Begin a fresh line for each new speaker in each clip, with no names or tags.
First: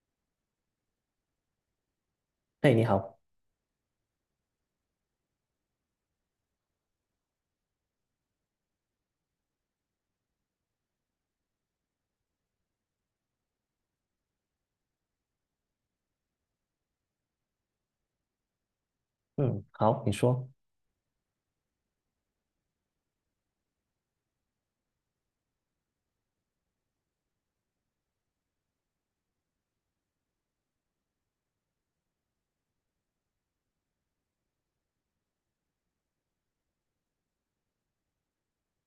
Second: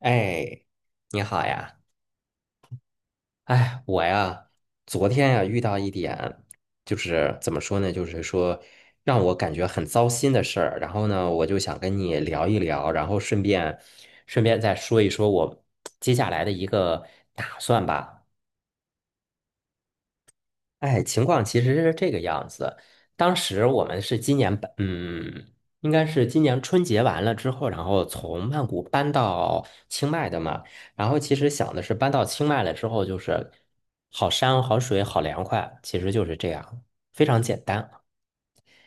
哎，你好呀！
哎，你好。
哎，我呀，昨天呀遇到一点，就是怎么说呢，就是说让我感觉很糟心的事儿。然后呢，我就想跟你聊一聊，然后顺便再说一说我接下来的一个打算吧。
嗯，好，你说。
哎，情况其实是这个样子。当时我们是今年搬，嗯，应该是今年春节完了之后，然后从曼谷搬到清迈的嘛。然后其实想的是搬到清迈了之后，就是好山好水好凉快，其实就是这样，非常简单。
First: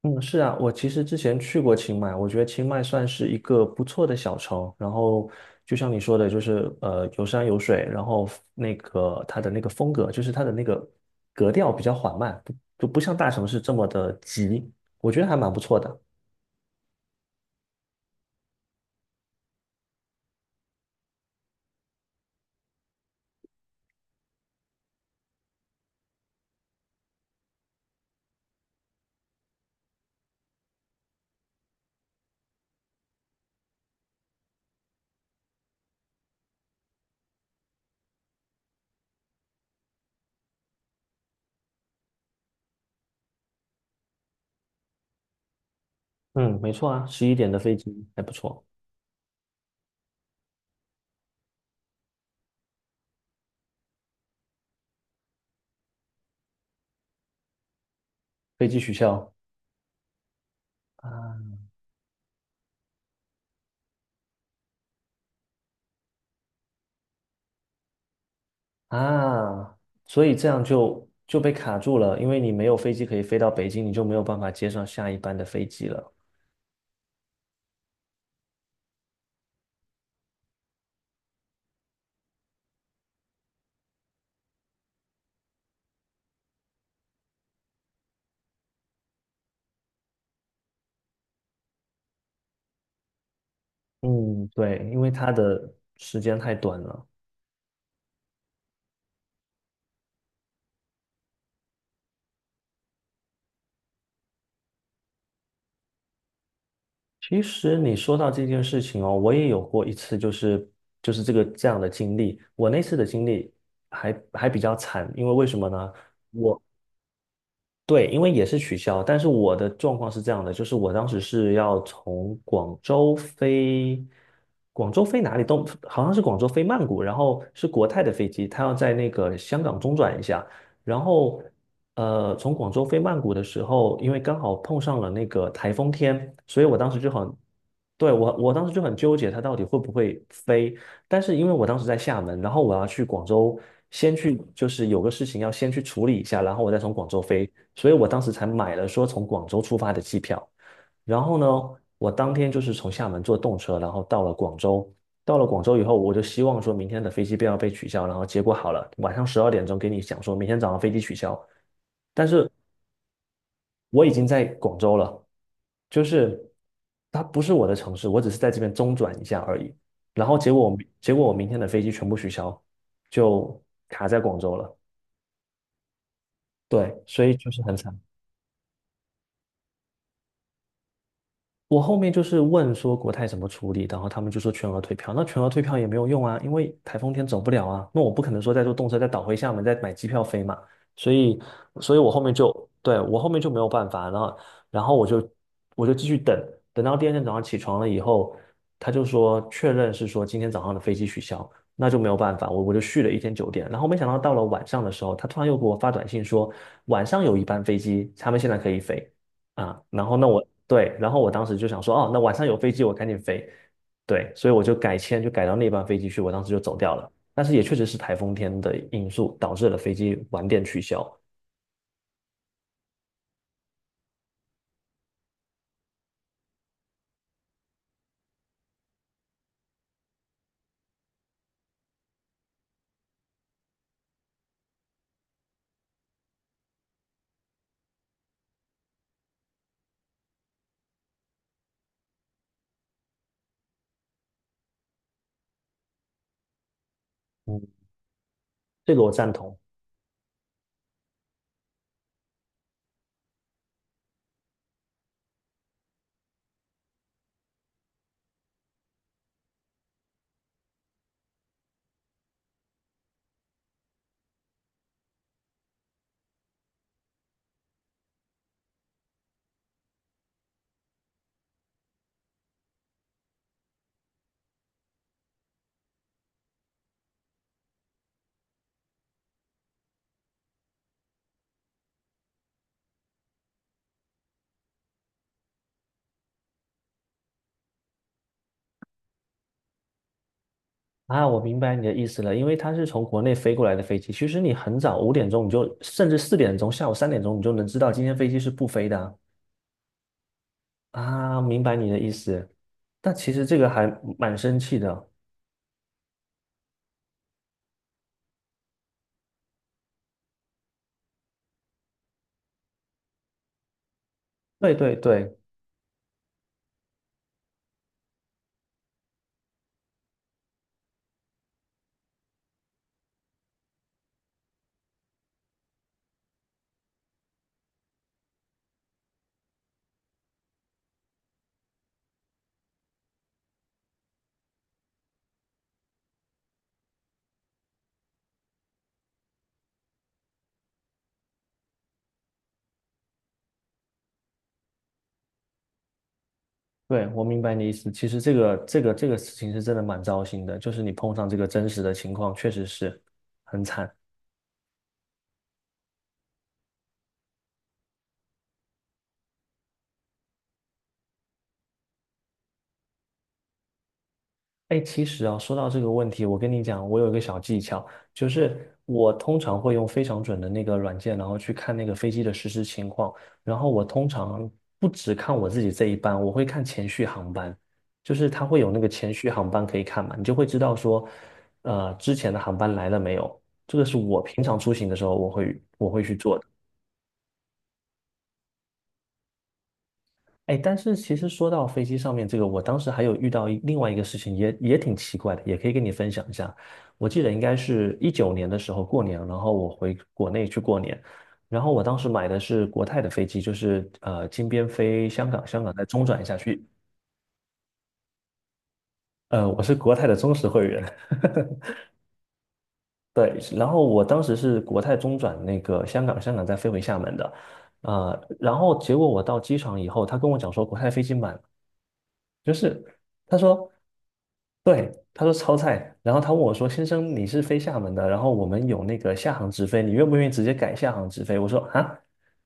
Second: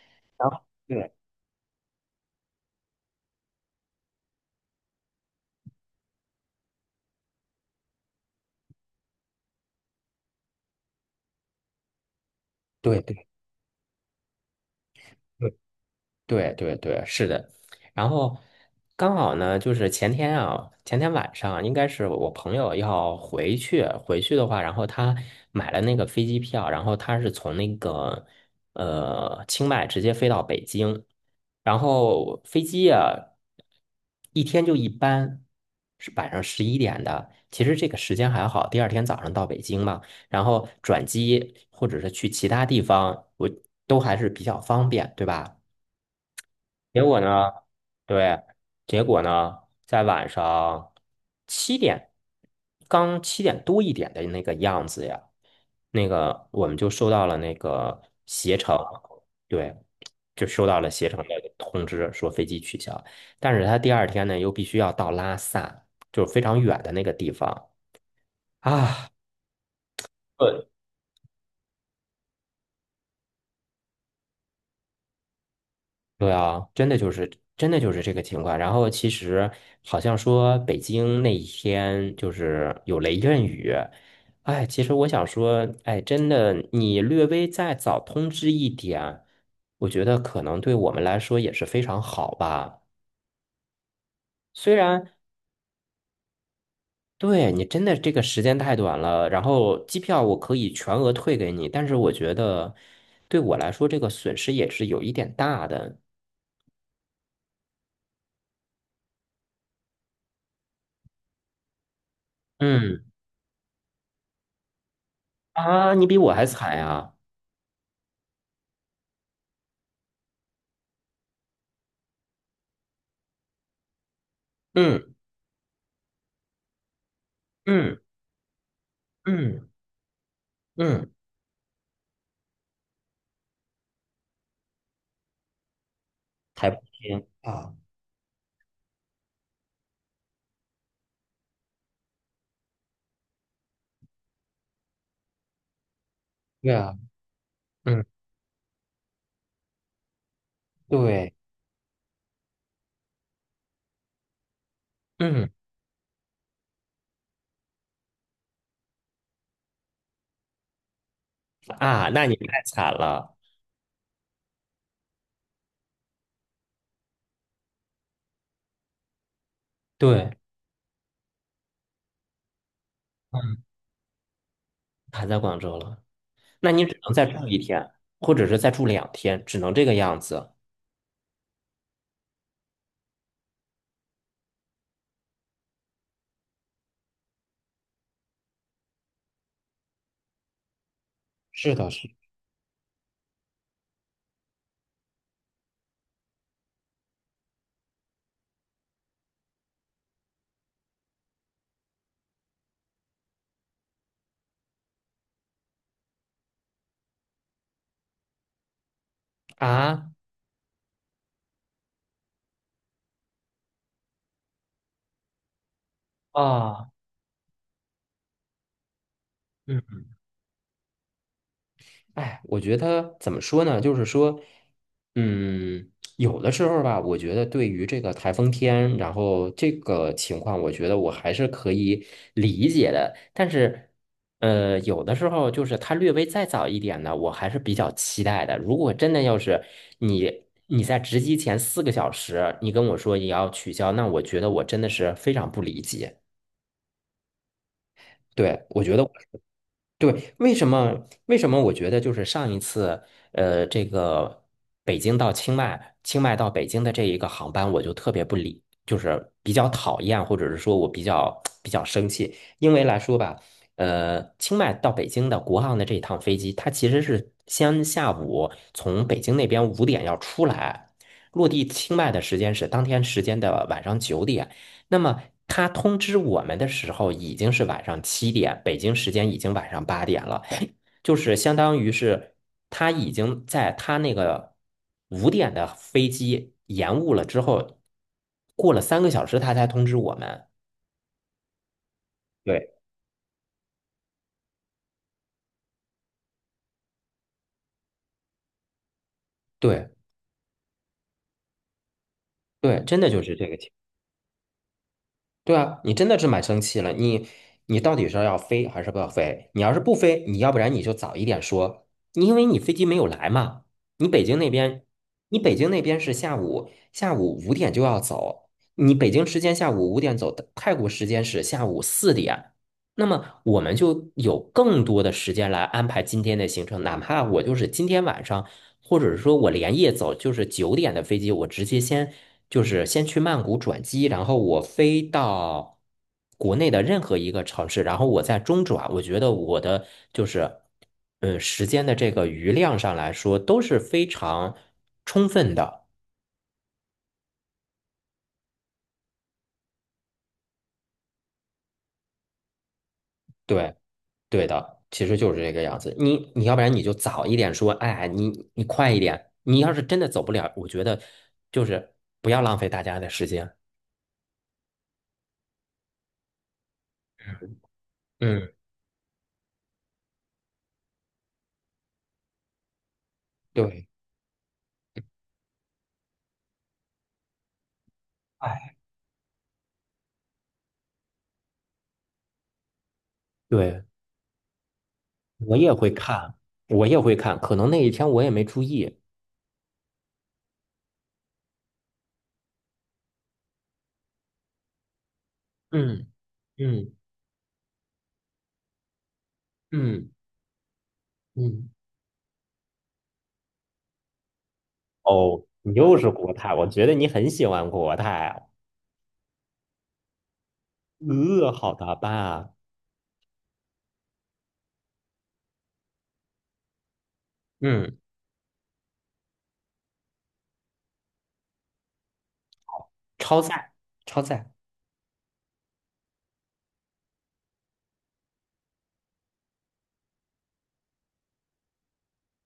嗯，是
然
啊，
后
我其实
对
之前去过清迈，我觉得清迈算是一个不错的小城，然后就像你说的，就是有山有水，然后那个它的那个风格，就是它的那个格调比较缓慢，不就不
对
像
对。
大城市这么的急，我觉得还蛮不错的。
对对对，是的。然后刚好呢，就是前天啊，前天晚上应该是我朋友要回去，回去的话，然后他买了那个飞机票，然后他是从那个清迈直接飞到北京，然后飞机啊一天就一班，是晚上11点的，其实这个时间还好，第二天早上到北京嘛，然后转机或者是去其他地方，我都还是比较方便，对吧？
嗯，没错
结
啊，
果
11点
呢，
的飞机还不
对，
错。
结果呢，在晚上七点，刚七点多一点的那个样子呀，那个我们就收到了那个携
飞
程，
机取消。
对，就收到了携程的
啊
通知，说飞机取消。但是他第二天呢，又必须要到拉萨，就是非常远的那个地方啊。
啊，所以这样就被卡住了，因为你没有飞机可以飞到北京，你就没有办法接上下一班的飞机了。
对啊，真的就是这个情况。然后其实好像说北京那一天就是有雷阵雨，哎，其实我想说，哎，真的你略微再早通知一点，我觉得可能对我们来说也是非常好吧。
嗯，
虽
对，因
然
为它的时间太短了。
对你真的这个时间太短了，然后机票我可以全额退给你，但是我觉得对我来说这个损失也是有一点大的。
其实你说到这件事情哦，我也有过一次，就是这样的经历。我那次
嗯
的经历还比较惨，为什么呢？
你比我还惨呀。
对，因为也是取消，但是我的状况是这样的，就是我当时是要从广州飞，广州
嗯。
飞哪里都好像是广州飞曼谷，然后是国
嗯
泰的飞机，它要在那个香
嗯
港中转一下。然
嗯，
后从广州飞曼谷的时候，因为刚好碰上了那个台风天，所以
还不
我当时就
行
很，
啊。
对，我当时就很纠结它到底会不会飞。但是因为我当时在厦门，然后我要去广州，先去就是有个事情要先去处理一下，然后我
对
再从
啊，
广州飞，所以
嗯
我当时才买了说从广州出发的机票。然
对，
后呢，我当天就是从厦门坐动车，然后到了广州。到了
嗯
广州以后，我就希望说明天的飞机不要被取消，然后结果好了，晚上12点钟给你讲说明天早上飞机取消。
那
但
你
是
太惨了，
我已经在广州了，就是它不是我的城市，我只是在这边中转一下而已。然
对，
后结果我明天的飞机全部取消，就
嗯，
卡在广州了。
还在广州了，那你只
对，
能
所
再
以
住
就
一
是很
天，
惨。
或者是再住2天，只能这个样子。
我后面就是问说国泰怎么处理，然后他们就说全额退票。那全额退票也没有用啊，因为台风天走不了啊。那我不可能说再坐动车再倒回厦门再买机票飞嘛。所以，
是的，
所以
是
我后面就对我后面就没有办法，然后我就继续等，等到第二天早上起床了以后，他就说确认是说今天早上的飞机取消，那就没有办法，我就续了一天酒店。然后没想到到了晚上的时候，他突然又给我发短信说晚上有一班飞机，他们现在可以飞。啊，然
啊
后那我对，然后我当时就想说，哦，那晚上有飞机，我赶紧飞。对，所以我就改签，就改到那班飞机去，我当时就走
啊，
掉了。但是也确实是台风天的因素导致了飞
嗯。
机晚点取消。
哎，我觉得怎么说呢？就是说，嗯，有的时候吧，我觉得对于这个台风天，然后这个情况，我觉得我还是可以理解的。但是，呃，有的时候就是它略微再早一点呢，我还是比较期待的。如果真的要是你在值机前4个小时，你跟我说你要取消，那我觉得我真的是非常不理解。
嗯，
对，我觉
这个
得。
我赞同
对，为什么？为什么我觉得就是上一次，呃，这个北京到清迈，清迈到北京的这一个航班，我就特别不理，就是比较讨厌，或者是说我比较 生气，因为来说吧，呃，清迈到北京的国航的这一趟飞机，它其实是先下午从北京那边五点要出来，落地清迈的时间是当天时间的晚上九点。那么他通知我们的时候已经是晚上七点，北京时间已经晚上8点了，就是相当于是他已经在他那个五点的飞机延误了之后，过了3个小时他才通知我们。
啊，我明白你的意思了，因为
对，
它是从国内飞过来的飞机，其实你很早5点钟你就，甚至4点钟，下午3点钟你就能知道今天飞机是不飞的啊。
对
啊，明白你的意思，
对，真的
但
就
其
是
实
这个
这个
情
还蛮生气的。
对啊，你真的是蛮生气了。你到底是要飞还是不要飞？你要是不飞，你要不然你就早一点说，因为你飞机没有来嘛。你北京那
对
边，
对对。
你北京那边是下午五点就要走，你北京时间下午五点走的，泰国时间是下午4点。那么我们就有更多的时间来安排今天的行程，哪怕我就是今天晚上。或者是说我连夜走，就是九点的飞机，我直接就是先去曼谷转机，然后我飞到国内的任何一个城市，然后我在中转。我觉得我的就是时间的这个余量上来说都是非常充分的。
对，我明白你的意思。其实这个事情是真的蛮糟心的，就是你碰上这个真实的情况，确实是很
对，
惨。
对的，其实就是这个样子。你要不然你就早一点说，哎，你快一点。你要是真的走不了，我觉得就是不要浪费大家的时间。
哎，其实啊，说到这个问题，我跟你讲，我有一个小技巧，就
嗯，
是我通常会用非常准的那个软件，然后去看那个飞机的实时情况。然后我
对，
通常不只看我自己这一班，我会看前续航班，就是它会有
哎，
那个前续航班可以看嘛，你就会知道说，之前的航班来了没有。这
对。
个是我平常出行的时候我
我
会
也
我
会
会去
看，
做的。
我也会看，可能那一天我也没注意。
哎，但是其实说到飞机上面这个，我当时还有遇到另外一个事情也挺奇怪的，也可以跟你
嗯
分享一下。
嗯
我记得应该是19年的时候过年，然后我回
嗯
国内去过年，然
嗯。
后我当时买的是国泰的飞机，就是金边飞香
哦，
港，香
你
港再
又
中
是
转一
国
下
泰，
去。
我觉得你很喜欢国泰啊。
我是国泰的忠实会员。
呃，好的吧。
对。然后我当时是国泰中转那个香港，香港再飞回厦门的。
嗯，
然后结果我到机场以后，他跟我讲说国泰飞机满，就是他
超载，
说，
超载
对，他说超载。然后他问我说，先生你是飞厦门的，然后我们有那个厦航直飞，你愿不愿意直接改厦航直飞？我说啊，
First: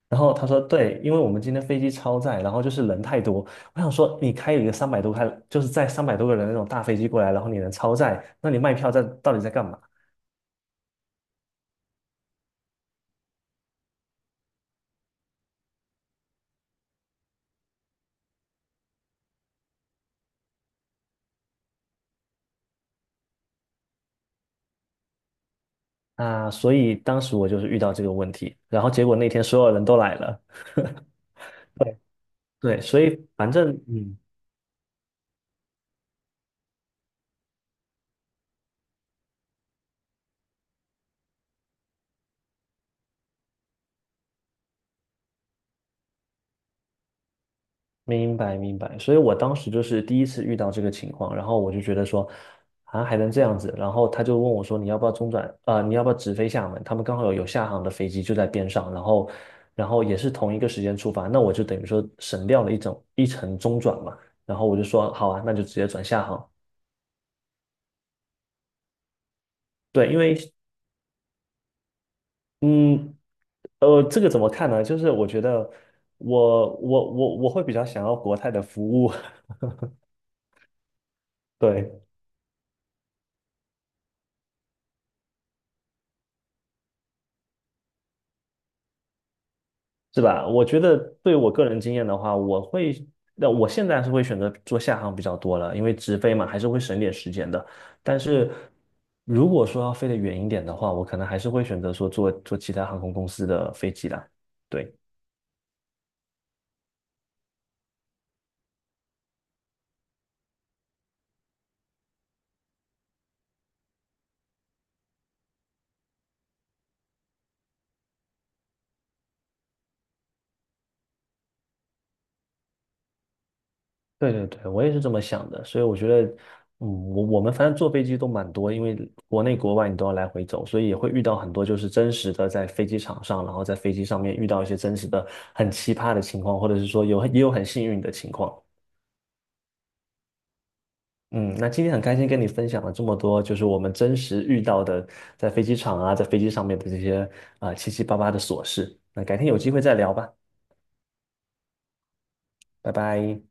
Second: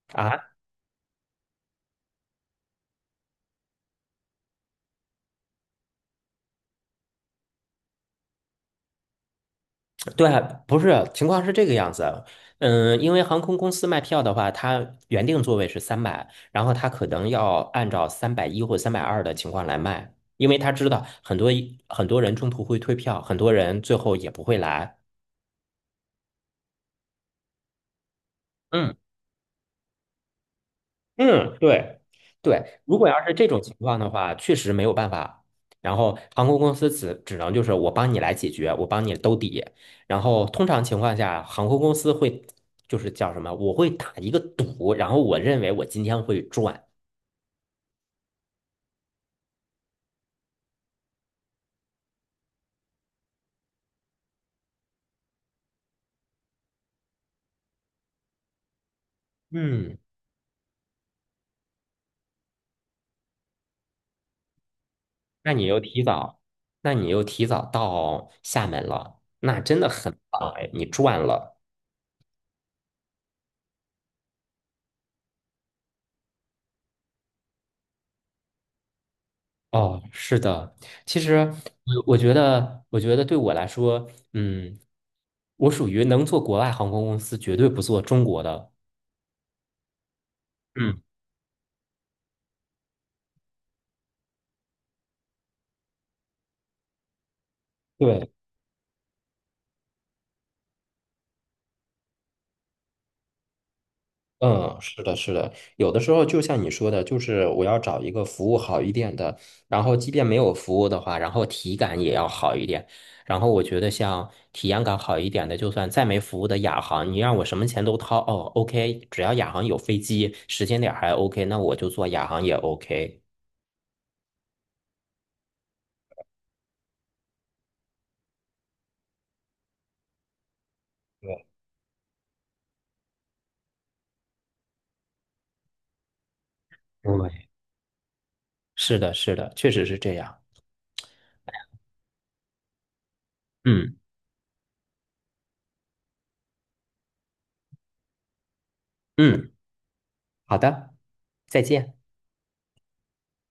然后他
啊，
说对，因为我们今天飞机超载，然后就是人太多，我想说你开一个三百多，就是载三百多个人的那种大飞机过来，然后你能超载，那你卖票到底在干嘛？
对，不是，情况是这个样子。嗯，因为航空公司卖票的话，它原定座位是三百，然后它可能要按照310或320的情况来卖，因为他知道很多很多人中途会退票，很多人最后也不会来。
啊，所以当时我就是遇到这个问题，然后
嗯。
结果那天所有人都来了。
嗯，对 对，
对，
如
所
果要
以
是这
反
种
正
情况的
嗯。
话，确实没有办法。然后航空公司只能就是我帮你来解决，我帮你兜底。然后通常情况下，航空公司会就是叫什么？我会打一个赌，然后我认为我今天会赚。
明白明白，所以我当时就是第一次遇到这个情况，然后我就觉得说，啊还能这样子，然后他就问我说你要不要中转，啊？你要不要直飞厦门？他们刚好有厦航的飞机就在边上，然后
嗯，
也是同一个时间出发，那我就等于说省掉了一程中转嘛，然后我就说好啊，那
那
就
你
直
又
接
提
转厦
早，
航。
那你又提早到厦门了，那真的
对，
很
因
棒
为
哎，你赚了。
嗯这个怎么看呢？就是我觉得我会比较想要国泰的服务。
哦，是的，其实
对。
我觉得对我来说，嗯，我属于能做国外航空公司，绝对不做中国的。
是吧？我觉得
嗯，
对我个人经验的话，那我现在是会选择做下航比较多了，因为直飞嘛，还是会省点时间的。但
对，
是如果说要飞得远一点的话，我可能还是会选择说坐其他航空公司的飞机啦。
嗯，
对。
是的，是的，有的时候就像你说的，就是我要找一个服务好一点的，然后即便没有服务的话，然后体感也要好一点。然后我觉得像体验感好一点的，就算再没服务的亚航，你让我什么钱都掏，哦，OK，只要亚航有飞机，时间点儿还 OK，那我就坐亚航也 OK。
对对对，我也是这么想的。所以我觉得，嗯，我们反正坐飞机都蛮多，因为国内国外你都要来回走，所以也会遇到很多就是真实的在飞机场上，然后在飞机上面遇到一些真实的很奇葩的情况，或者是说也
对
有很幸运的情况。
是的，是的，确实是这样。
嗯，那今天很开心跟你分享了这么多，就是我们
嗯
真实遇到的在飞机场啊，在飞机上面的这些啊、七七八八的琐事。那改天
嗯，
有机会再聊吧，
好的，再见。
拜拜。